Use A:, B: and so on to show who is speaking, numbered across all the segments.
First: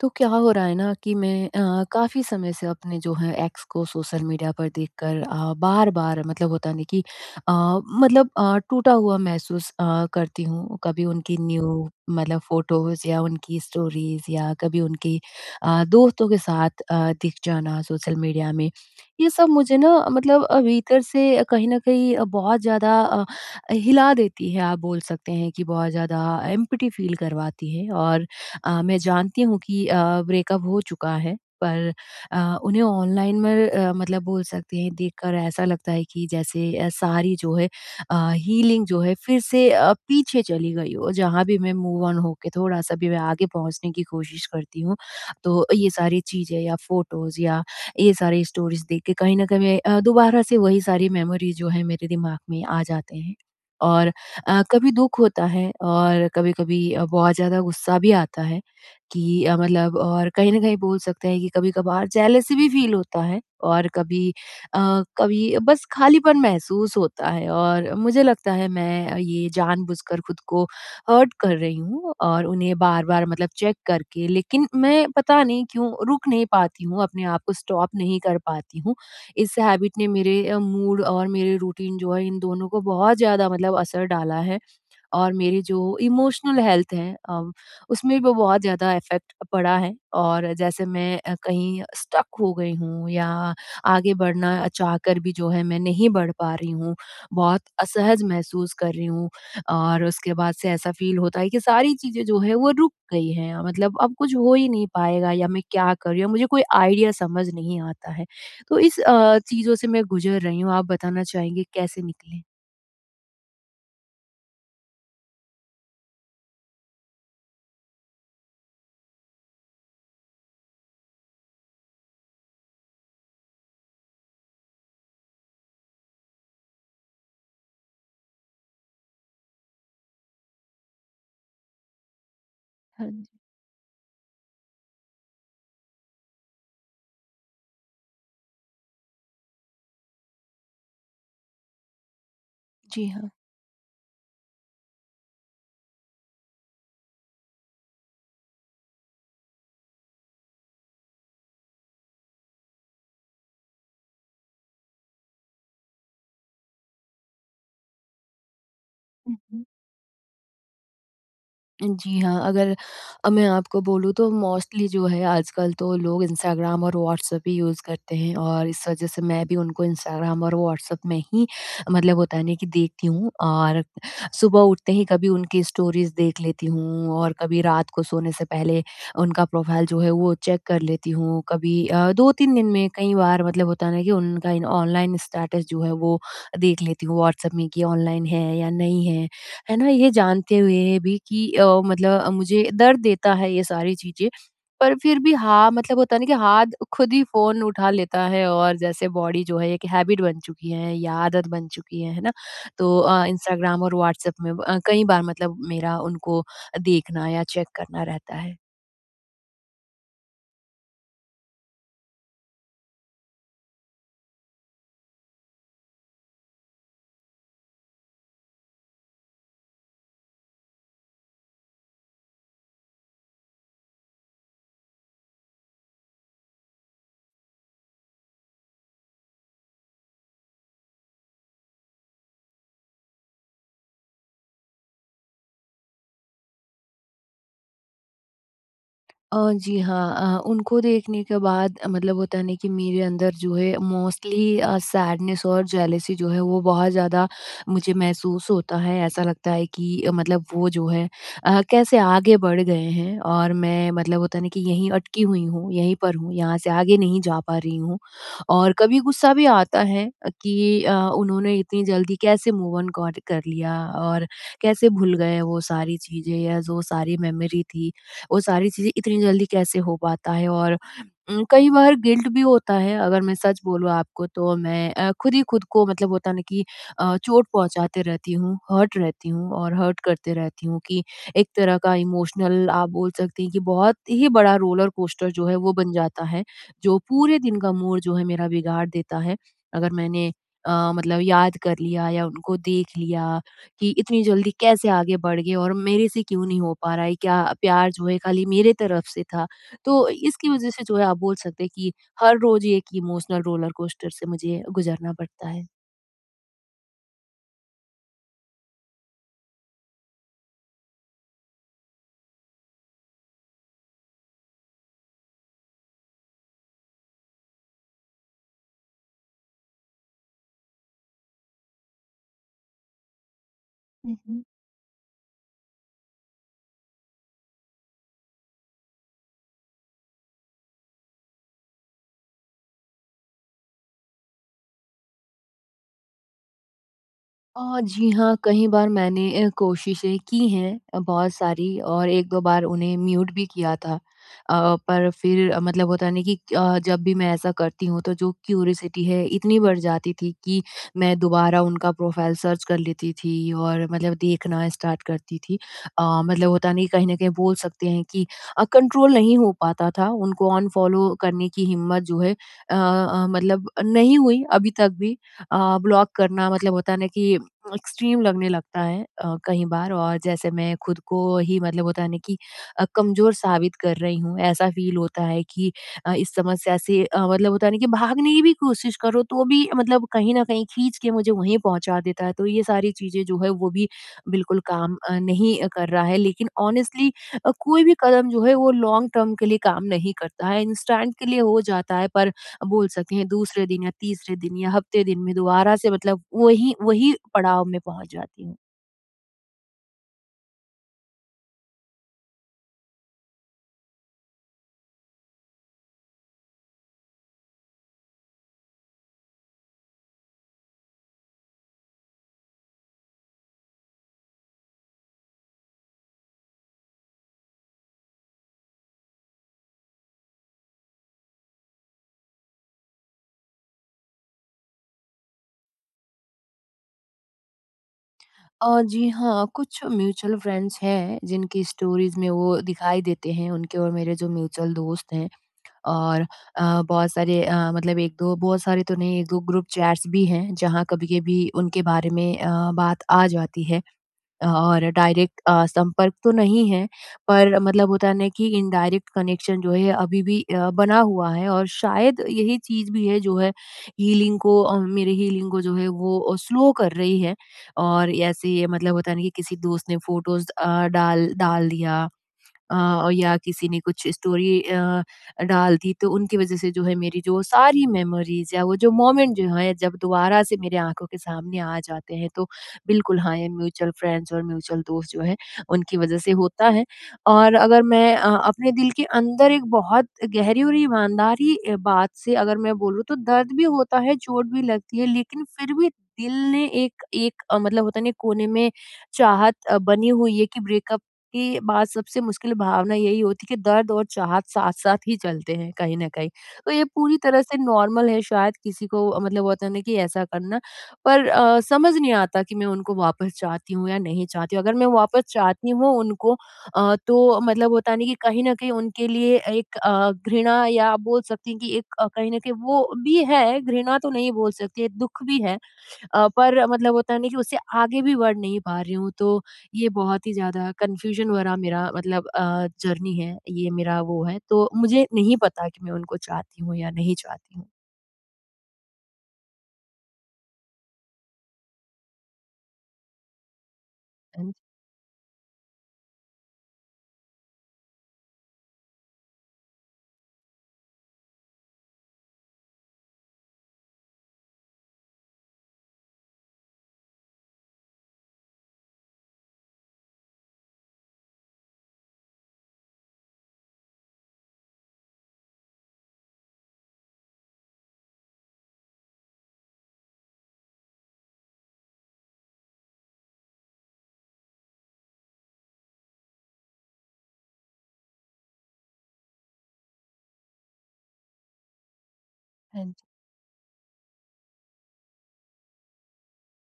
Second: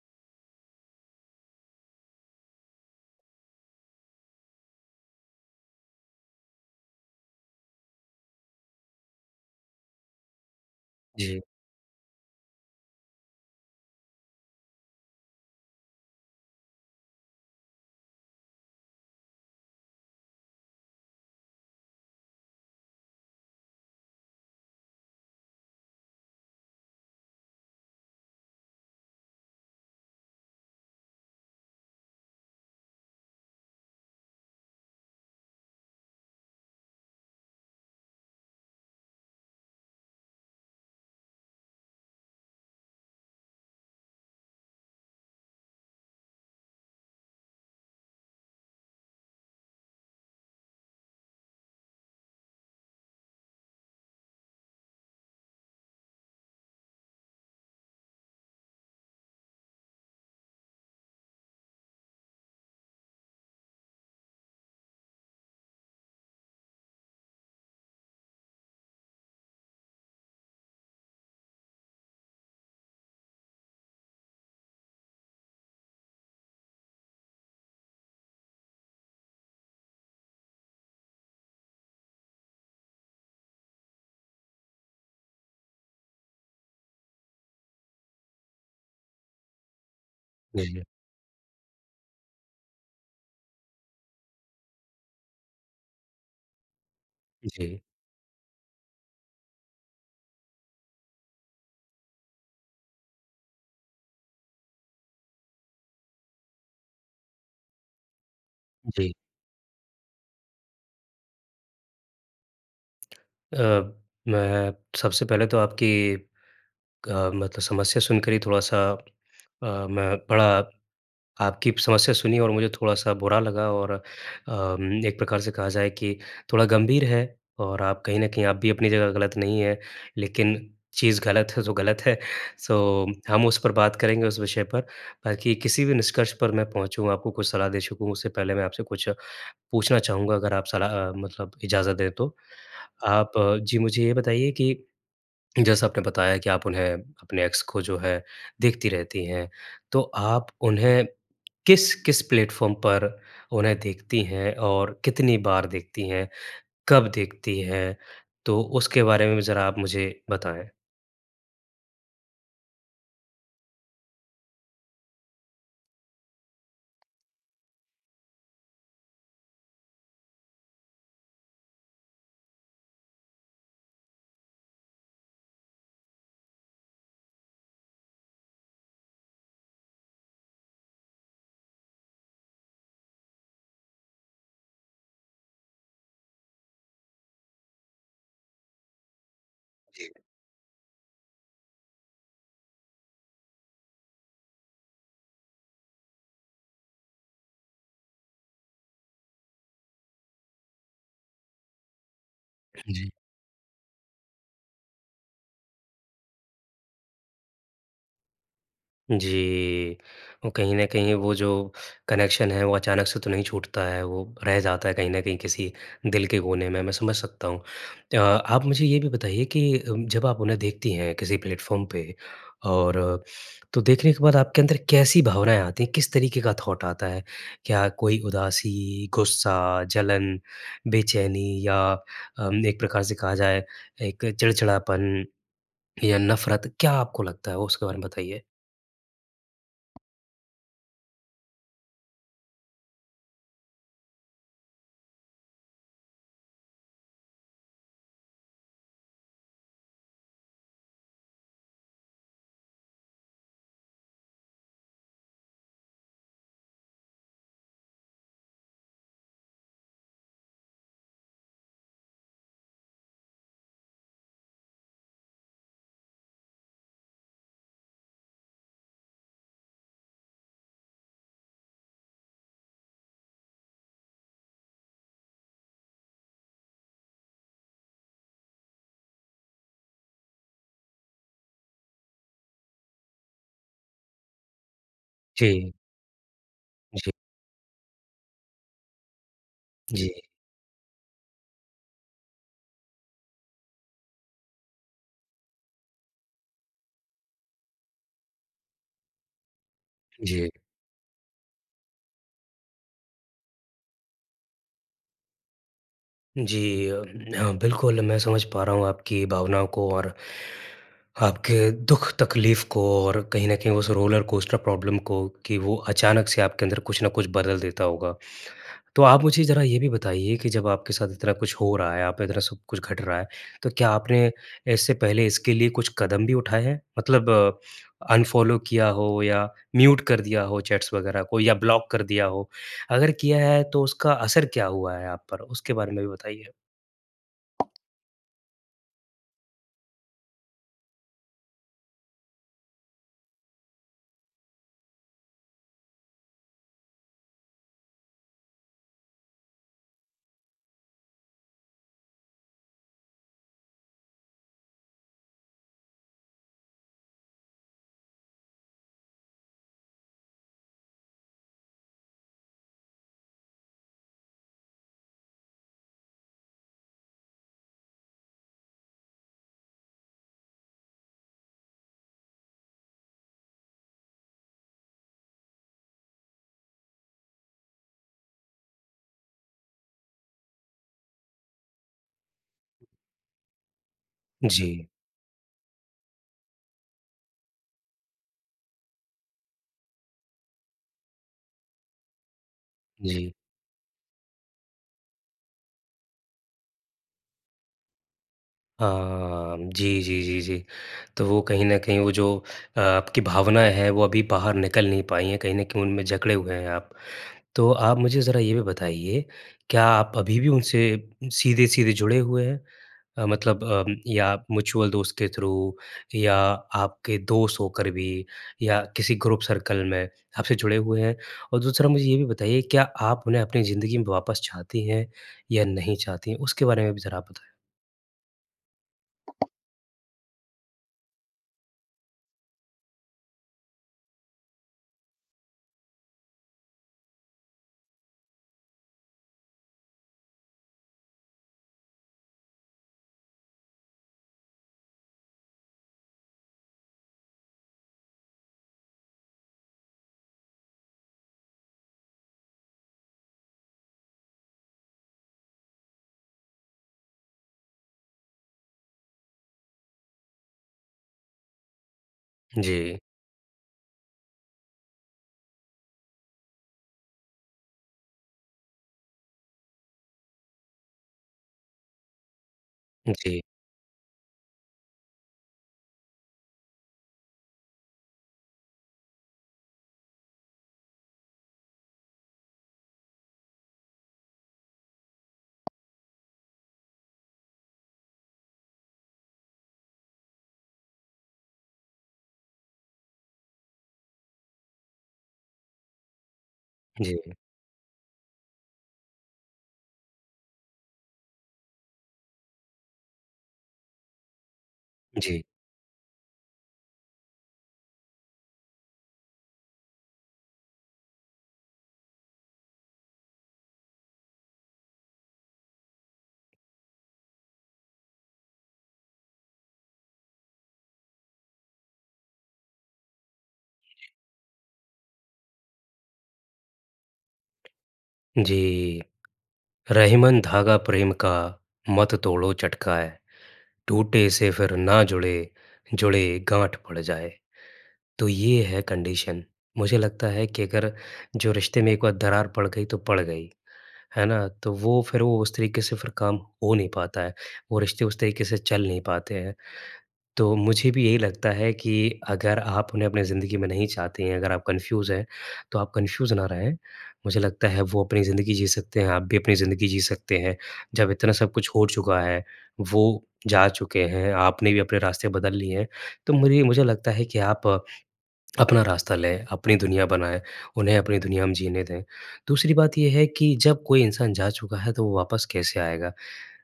A: तो क्या हो रहा है ना कि मैं अ, काफ़ी समय से अपने जो हैं, एक्स को सोशल मीडिया पर देख कर अ, बार-बार मतलब होता है ना कि अ, मतलब अ, टूटा हुआ महसूस अ, करती हूँ। कभी उनकी
B: जी।
A: न्यू मतलब फ़ोटोज़ या उनकी स्टोरीज़ या कभी उनकी अ, दोस्तों के साथ अ,‌ दिख जाना सोशल मीडिया में, ये सब मुझे ना मतलब अ, भीतर से कहीं न कहीं अ, बहुत ज़्यादा अ, हिला देती है। आप बोल सकते हैं कि बहुत ज़्यादा एम्पटी फ़ील करवाती है और अ, मैं जानती हूँ कि अ, ब्रेकअप हो चुका है, पर अ, उन्हें ऑनलाइन मर अ, मतलब बोल सकते हैं, देखकर ऐसा लगता है कि जैसे अ, सारी जो है अ, हीलिंग जो है, फिर से अ, पीछे चली गई हो। जहाँ भी मैं मूव ऑन हो के थोड़ा-सा भी मैं आगे पहुँचने की कोशिश करती हूँ, तो ये सारी चीज़ें या फ़ोटोज़ या ये सारी स्टोरीज़ देख के कहीं न कहीं मैं अ, दोबारा से वही सारी मेमोरीज़ जो है, मेरे दिमाग में आ जाते हैं और अ, कभी दुख होता है और कभी-कभी अ, बहुत ज़्यादा गुस्सा भी आता है कि अ, मतलब और कहीं न कहीं बोल सकते हैं कि कभी-कभार जेलेसी भी फ़ील होता है और कभी अ, कभी बस खालीपन महसूस होता है और मुझे लगता है, मैं अ, ये जानबूझकर खुद को हर्ट कर रही हूँ और उन्हें बार-बार मतलब चेक करके। लेकिन मैं पता नहीं क्यों रुक नहीं पाती हूँ, अपने आप को स्टॉप नहीं कर पाती हूँ। इस हैबिट ने मेरे अ, मूड और मेरे रूटीन जो है, इन दोनों को बहुत ज़्यादा मतलब असर डाला है और मेरी जो इमोशनल हेल्थ है अ, उसमें वो बहुत ज़्यादा इफेक्ट पड़ा है और
B: जी।
A: जैसे मैं अ, कहीं स्टक हो गई हूँ या आगे बढ़ना चाहकर भी जो है, मैं नहीं बढ़ पा रही हूँ। बहुत
B: जी।
A: असहज महसूस कर रही हूँ और उसके बाद से ऐसा फ़ील होता है कि सारी चीज़ें जो हैं, वो रुक गई हैं, मतलब अब कुछ हो ही नहीं पाएगा या मैं क्या कर रही हूँ, मुझे कोई आईडिया समझ नहीं आता है। तो इस
B: जी।
A: अ, चीज़ों से मैं गुज़र रही हूँ। आप बताना चाहेंगे कैसे निकलें?
B: अ, मैं सबसे पहले तो आपकी क अ, मतलब समस्या सुनकर ही थोड़ा-सा अ, मैं बड़ा आपकी समस्या सुनी और मुझे थोड़ा-सा बुरा लगा और अम, एक प्रकार से कहा जाए कि थोड़ा गंभीर है और आप कहीं न कहीं आप भी अपनी जगह गलत नहीं है। लेकिन चीज़ गलत हो तो गलत है सो
A: हाँ जी।
B: हम उस पर बात करेंगे उस विषय पर। बाकी किसी भी निष्कर्ष पर मैं पहुँचू आपको कुछ सलाह दे सकूँ उससे पहले मैं आपसे कुछ पूछना चाहूँगा अगर आप सलाह मतलब इजाज़त दें तो?
A: जी, हाँ।
B: आप जी मुझे ये बताइए कि, जैसा आपने बताया कि आप उन्हें अपने एक्स को जो है देखती रहती हैं तो आप उन्हें किस-किस प्लेटफ़ॉर्म पर उन्हें देखती हैं और कितनी बार देखती हैं? कब देखती हैं? तो उसके बारे
A: हुँ,
B: में भी
A: हुँ।
B: ज़रा आप मुझे बताएँ।
A: जी, हाँ अगर अ, मैं आपको बोलूँ तो मोस्टली जो है आजकल तो लोग इंस्टाग्राम और व्हाट्सएप ही यूज़ करते हैं और इस वजह से मैं भी उनको इंस्टाग्राम और व्हाट्सएप में ही मतलब होता है न कि देखती हूँ। और सुबह उठते ही कभी उनकी स्टोरीज़ देख लेती हूँ और कभी रात को सोने से पहले उनका प्रोफ़ाइल जो है वो चेक कर लेती हूँ कभी अ, 2-3 दिन में कई बार मतलब होता है ना कि उनका ऑनलाइन स्टेटस जो है वो देख लेती हूँ व्हाट्सएप में कि ऑनलाइन है या नहीं है। है ना? ये
B: जी।
A: जानते हुए भी कि अ, मतलब मुझे दर्द देता है ये सारी चीज़ें पर फ़िर भी हाँ मतलब होता है ना कि हाथ खुद ही फ़ोन उठा लेता है और जैसे बॉडी जो है 1 हैबिट बन चुकी है या आदत बन चुकी है। है ना?
B: हाँ
A: तो
B: जी।
A: अ, इंस्टाग्राम और व्हाट्सएप में ब कई बार मतलब मेरा उनको देखना या चेक करना रहता है।
B: जी। और कहीं न कहीं वो जो कनेक्शन है वो अचानक से तो नहीं छूटता है वो रह जाता है कहीं न कहीं किसी दिल के कोने में, मैं समझ सकता हूँ। अ आप मुझे ये भी बताइए कि उम, जब आप उन्हें देखती हैं किसी प्लेटफ़ॉर्म पे और तो देखने के बाद आपके अंदर कैसी भावनाएँ आती हैं किस तरीके का थॉट आता है? क्या कोई उदासी, गुस्सा, जलन, बेचैनी या उम, 1 प्रकार से कहा जाए 1 चिड़चिड़ापन। या नफ़रत क्या आपको लगता है? वो उसके बारे में बताइए।
A: अ, जी, हाँ। अ, उनको देखने के बाद मतलब होता है ना, कि मेरे अंदर जो है मोस्टली अ, सैडनेस और जेलसी जो है वो बहुत ज़्यादा मुझे महसूस होता है ऐसा लगता है कि मतलब वो जो है अ, कैसे आगे बढ़ गए हैं? और मैं मतलब होता है ना कि यहीं अटकी हुई हूँ यहीं पर हूँ यहाँ से आगे नहीं जा पा रही हूँ। और कभी गुस्सा भी आता है अ, कि अ, उन्होंने इतनी जल्दी कैसे मूव-ऑन कॉट कर लिया और कैसे भूल गए वो सारी चीज़ें या जो सारी मेमोरी थी। वो सारी चीज़ें इतनी जल्दी कैसे हो पाता है और उम, कई बार गिल्ट भी होता है अगर मैं सच बोलूँ आपको तो मैं अ, ख़ुद ही ख़ुद को मतलब होता है ना कि अ, चोट पहुँचाती रहती हूँ हर्ट रहती हूँ और हर्ट करती रहती हूँ कि एक तरह का इमोशनल आप बोल सकती हैं ये बहुत ही बड़ा रोलर-कोस्टर जो है वो
B: जी।
A: बन जाता है। जो
B: जी।
A: पूरे दिन का मूड जो है मेरा बिगाड़ देता है। अगर
B: जी।
A: मैंने अ, मतलब याद कर लिया या उनको देख लिया कि इतनी जल्दी कैसे आगे बढ़ गए और मेरे से क्यों नहीं हो पा रहा है क्या प्यार जो है खाली मेरे तरफ़ से था? तो इसकी
B: जी।
A: वज़ह से जो है आप बोल सकते हैं कि हर रोज़ एक इमोशनल रोलर-कोस्टर से मुझे ये गुज़रना पड़ता है।
B: जी अम, हाँ, बिल्कुल, मैं समझ पा रहा हूँ आपकी भावनाओं को और आपके दुःख-तकलीफ़ को, और कहीं न कहीं उस रोलर कोस्टर प्रॉब्लम को कि वो अचानक से आपके अंदर कुछ न कुछ बदल देता होगा। तो आप मुझे ज़रा ये भी बताइए कि, जब आपके साथ इतना कुछ हो रहा है, आप इतना सब कुछ घट रहा है, तो क्या
A: हुँ,
B: आपने
A: हुँ।
B: इससे पहले इसके लिए कुछ कदम भी उठाए हैं, मतलब अनफॉलो किया हो या म्यूट कर दिया हो चैट्स वगैरह को या ब्लॉक कर दिया हो? अगर किया है तो उसका असर क्या हुआ है आप पर, उसके बारे में भी बताइए।
A: अ, जी हाँ कहीं बार मैंने अ, कोशिशें की हैं अ, बहुत सारी और 1-2 बार उन्हें म्यूट भी किया था। अ, पर फिर मतलब होता है न कि अ, जब भी मैं ऐसा करती हूँ, तो जो क्यूरियोसिटी है, इतनी बढ़ जाती थी, कि मैं दोबारा उनका प्रोफाइल सर्च कर लेती थी और मतलब देखना स्टार्ट करती थी। अ, मतलब होता है न कि कहीं न कहीं बोल सकते हैं कि अ, कंट्रोल नहीं हो पाता था, उनको अनफॉलो करने की हिम्मत जो है अ अ, मतलब अ, नहीं हुई अभी तक भी। अ, ब्लॉक करना मतलब होता है न कि एक्सट्रीम लगने लगता है अ, कहीं बार, और जैसे मैं खुद को ही मतलब होता है न कि अ, कमज़ोर साबित कर रही हूँ। ऐसा फ़ील होता है कि अ, इस समस्या से अ, मतलब होता है न कि भागने की भी कोशिश करो, तो भी मतलब कहीं न कहीं खींच के मुझे वहीं पहुँचा देता है। तो ये सारी चीज़ें जो हैं, वो भी बिल्कुल
B: जी।
A: काम अ, नहीं कर रहा है। लेकिन ऑनेस्टली अ, कोई भी कदम जो है वो लॉन्ग टर्म के लिए काम नहीं करता है, इंस्टेंट के लिए हो जाता है पर अ, बोल सकते हैं,
B: जी।
A: दूसरे दिन या तीसरे दिन या हफ़्ते दिन में दोबारा से मतलब वही, वही पड़ाव में पहुँच जाती हूँ।
B: हाँ म, जी, जी, जी, जी। तो वो कहीं न कहीं वो जो अ, आपकी भावनाएँ हैं, वो अभी बाहर निकल नहीं पाई हैं, कहीं न कहीं उनमें जकड़े हुए हैं आप। तो आप मुझे ज़रा ये भी बताइए, क्या आप अभी भी उनसे सीधे-सीधे जुड़े हुए हैं अ, मतलब अम, या म्यूचुअल दोस्त के थ्रू या आपके दोष होकर भी या किसी ग्रुप सर्कल में, आपसे जुड़े हुए हैं? और दूसरा मुझे ये भी बताइए, क्या आप उन्हें अपनी ज़िंदगी में वापस चाहती हैं या नहीं चाहती? उसके बारे में भी ज़रा आप बताएँ।
A: अ, जी। हाँ, कुछ म्यूचुअल फ्रेंड्स हैं जिनकी स्टोरीज़ में वो दिखाई देते हैं उनके और मेरे जो म्यूचुअल दोस्त हैं। और अ, बहुत सारे अ, मतलब 1-2 बहुत सारे तो नहीं 1-2 ग्रुप चैट्स भी हैं जहाँ कभी-कभी उनके बारे में अ, बात आ जाती है। अ, और डायरेक्ट अ, संपर्क तो नहीं है पर मतलब होता है ना कि इनडायरेक्ट कनेक्शन जो है अभी भी अ, बना हुआ है और शायद यही चीज़ भी है जो है, हीलिंग को अ, मेरे हीलिंग को जो है, वो अ, स्लो कर रही है। और ऐसे ये मतलब होता है ना कि किसी दोस्त ने फ़ोटोज़ अ, डाल डाल दिया।
B: जी।
A: अ, या किसी ने कुछ स्टोरी अ, डाल दी तो उनकी वज़ह से जो है मेरी जो सारी मेमोरीज़ या वो जो मोमेंट जो है जब दोबारा से मेरे आँखों के सामने आ जाते हैं तो बिल्कुल हाँ,
B: जी।
A: ये म्यूचुअल फ्रेंड्स और म्यूचुअल दोस्त जो हैं उनकी वज़ह से होता है। और अगर मैं अ, अपने दिल के अंदर एक बहुत गहरी और ईमानदारी बात से अगर मैं बोलूँ तो दर्द भी होता है, चोट भी लगती है लेकिन फिर भी दिल ने एक एक मतलब होता नहीं कोने में चाहत अ, बनी हुई है कि ब्रेकअप के बाद सबसे मुश्किल भावना यही होती है कि दर्द और चाहत साथ-साथ ही चलते हैं कहीं न कहीं। तो ये पूरी
B: जी।
A: तरह से नॉर्मल है शायद किसी को मतलब होता है कि ऐसा करना। पर अ, समझ नहीं आता कि मैं उनको वापस चाहती हूँ या नहीं चाहती हूँ, अगर मैं वापस
B: जी।
A: चाहती हूँ उनको अ, तो मतलब होता है ना कि कहीं न कहीं उनके लिए एक अ, घृणा या आप बोल सकती हैं कि एक अ, कहीं न कहीं वो भी है घृणा तो नहीं बोल सकती, दुःख भी है। अ, पर मतलब होता है ना कि उससे आगे भी बढ़ नहीं पा रही हूँ तो, ये बहुत ही ज़्यादा कन्फ्यूजन भरा मेरा मतलब अ, जर्नी है ये मेरा वो है तो मुझे नहीं पता कि मैं उनको चाहती हूँ या नहीं चाहती हूँ।
B: जी। रहीमन धागा प्रेम का मत तोड़ो चटकाए, टूटे
A: हाँ
B: से
A: जी।
B: फिर ना जुड़े, जुड़े गाँठ पड़ जाए। तो ये है कंडीशन। मुझे लगता है कि अगर जो रिश्ते में एक बार दरार पड़ गई तो पड़ गई। है ना? तो वो फिर वो उस तरीके से फिर काम हो नहीं पाता है वो रिश्ते उस तरीके से चल नहीं पाते हैं। तो मुझे भी यही लगता है कि अगर आप उन्हें अपने ज़िंदगी में नहीं चाहती हैं अगर आप कन्फ्यूज हैं तो आप कन्फ्यूज ना रहें मुझे लगता है वो अपनी ज़िंदगी जी सकते हैं, आप भी अपनी ज़िंदगी जी सकते हैं। जब इतना सब कुछ हो चुका है, वो जा चुके हैं आपने भी अपने रास्ते बदल लिए हैं। तो मुरी मुझे लगता है कि आप अपना रास्ता लें अपनी दुनिया बनाएँ उन्हें अपनी दुनिया में जीने दें। दूसरी
A: हाँ, जी।
B: बात ये है कि जब कोई इंसान जा चुका है तो वो वापस कैसे आएगा?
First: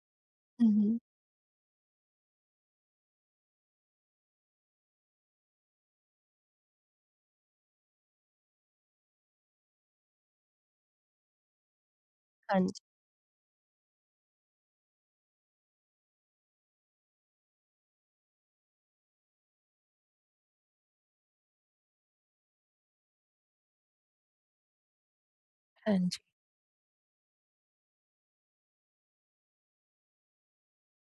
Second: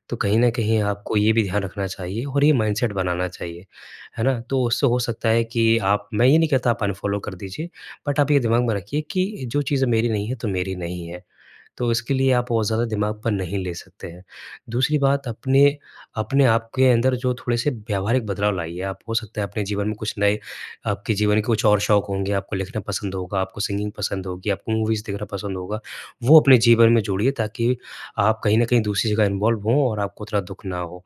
B: तो कहीं न
A: हुँ,
B: कहीं
A: हुँ।
B: आपको ये भी ध्यान रखना चाहिए और ये माइंडसेट बनाना चाहिए। है ना? तो उससे हो सकता है कि आप मैं ये नहीं कहता आप अनफ़ॉलो कर दीजिए बट आप ये दिमाग में रखिए कि जो चीज़ें मेरी नहीं है तो मेरी नहीं है। तो इसके लिए आप
A: हाँ
B: बहुत
A: जी।
B: ज़्यादा दिमाग पर नहीं ले सकते हैं। दूसरी बात अपने अपने आपके अंदर जो थोड़े-से व्यावहारिक बदलाव लाइए आप हो सकता है अपने जीवन में कुछ नए आपके जीवन के कुछ और शौक होंगे आपको लिखना पसंद होगा, आपको सिंगिंग पसंद होगी आपको मूवीज़ देखना पसंद होगा।
A: हाँ, जी।
B: वो अपने जीवन में जोड़िए ताकि आप कहीं न कहीं दूसरी जगह इन्वॉल्व हो और आपको इतना दुःख ना हो।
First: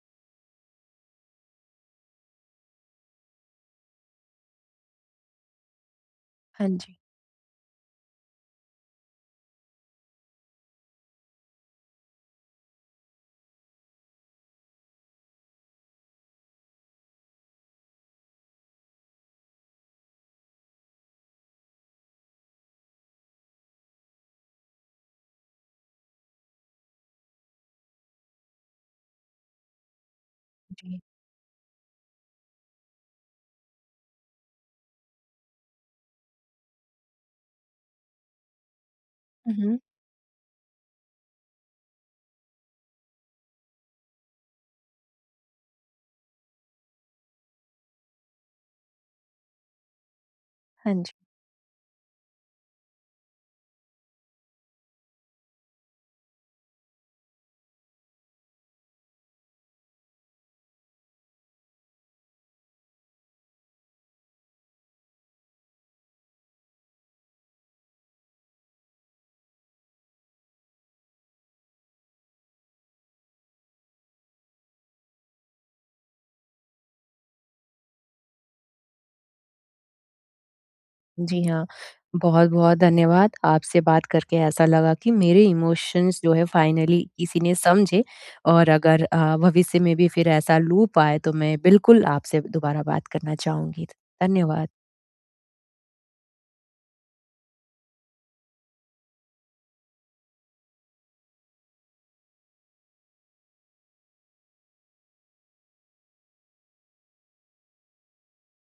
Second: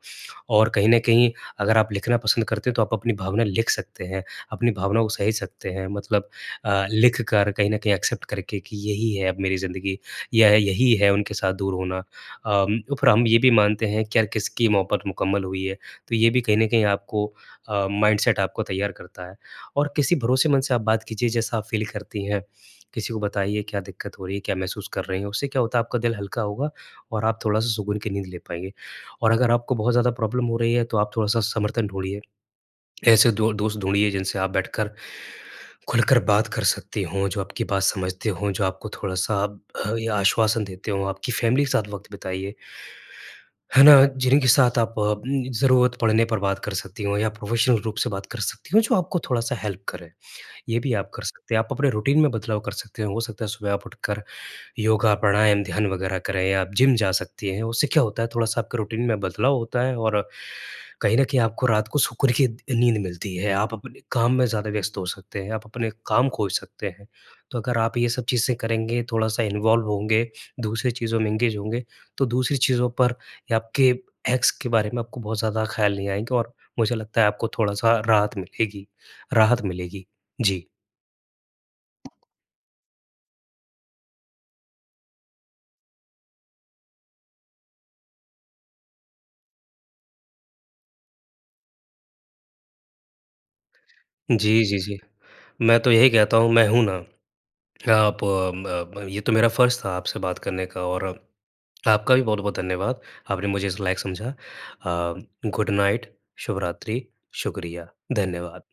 B: और कहीं न कहीं अगर आप लिखना पसंद करते हैं तो आप अपनी भावना लिख सकते हैं, अपनी भावना को सहेज सकते हैं मतलब
A: हाँ,
B: अ,
A: जी।
B: लिखकर कहीं न कहीं एक्सेप्ट करके कि यही है अब मेरी ज़िंदगी यह यही है उनके साथ दूर होना। अम, पर हम ये भी मानते हैं कि यार किसकी मोहबत मुकम्मल हुई है, तो ये भी कहीं न कहीं आपको अ, माइंडसेट आपको तैयार करता है। और किसी भरोसेमंद से आप बात कीजिए जैसा आप फील करती हैं। किसी को बताइए क्या दिक्कत हो रही है क्या महसूस कर रही हैं उससे क्या होता है आपका दिल हल्का होगा और आप थोड़ा-सा सुकून की नींद ले पाएँगे। और अगर आपको बहुत ज़्यादा प्रॉब्लम हो रही है तो
A: जी।
B: आप थोड़ा-सा समर्थन ढूँढ़िए। ऐसे 2 दोस्त ढूँढ़िए जिनसे आप बैठकर खुलकर बात कर सकते हो, जो आपकी बात समझते हो, जो आपको थोड़ा-सा
A: हुँ, हुँ।
B: या आश्वासन देते हो, आपकी फैमिली के साथ वक़्त बिताइए। है ना? जिनके साथ आप उम, ज़रूरत पड़ने पर बात कर सकती हो या प्रोफ़ेशनल रूप से बात कर सकती हो जो आपको थोड़ा-सा हेल्प करें। ये
A: हाँ,
B: भी
A: जी।
B: आप कर सकते हैं आप अपने रूटीन में बदलाव कर सकते हैं। हो सकता है सुबह आप उठकर योगा, प्राणायाम, ध्यान वगैरह करें आप जिम जा सकती हैं, उससे क्या होता है थोड़ा-सा आपके रूटीन में बदलाव होता है और कहीं न कहीं आपको रात को सुकून की नींद मिलती है आप अपने काम में ज़्यादा व्यस्त हो सकते हैं, आप अपने काम खोज सकते हैं। तो अगर आप ये सब चीज़ें करेंगे, थोड़ा-सा इन्वॉल्व होंगे, दूसरी चीज़ों में एंगेज होंगे तो दूसरी चीज़ों पर आपके एक्स के बारे में आपको बहुत ज़्यादा ख़्याल नहीं आएँगे और मुझे लगता है आपको थोड़ा-सा राहत मिलेगी राहत मिलेगी। जी।
A: जी। हाँ, बहुत-बहुत धन्यवाद आपसे बात करके ऐसा लगा कि मेरे इमोशन्स जो है फाइनली किसी ने समझे। और अगर अ, भविष्य में भी फिर ऐसा लूप आए तो मैं बिल्कुल आपसे दुबारा बात करना चाहूँगी। ध
B: जी,
A: धन्यवाद।
B: जी, जी। मैं तो यही कहता हूँ, मैं हूँ ना, आप अम, अ, ये तो मेरा फ़र्ज़ था आपसे बात करने का और अप आपका भी बहुत-बहुत धन्यवाद। आपने मुझे इस लायक समझा। अ, गुड नाइट शुभरात्रि, शुक्रिया, धन्यवाद।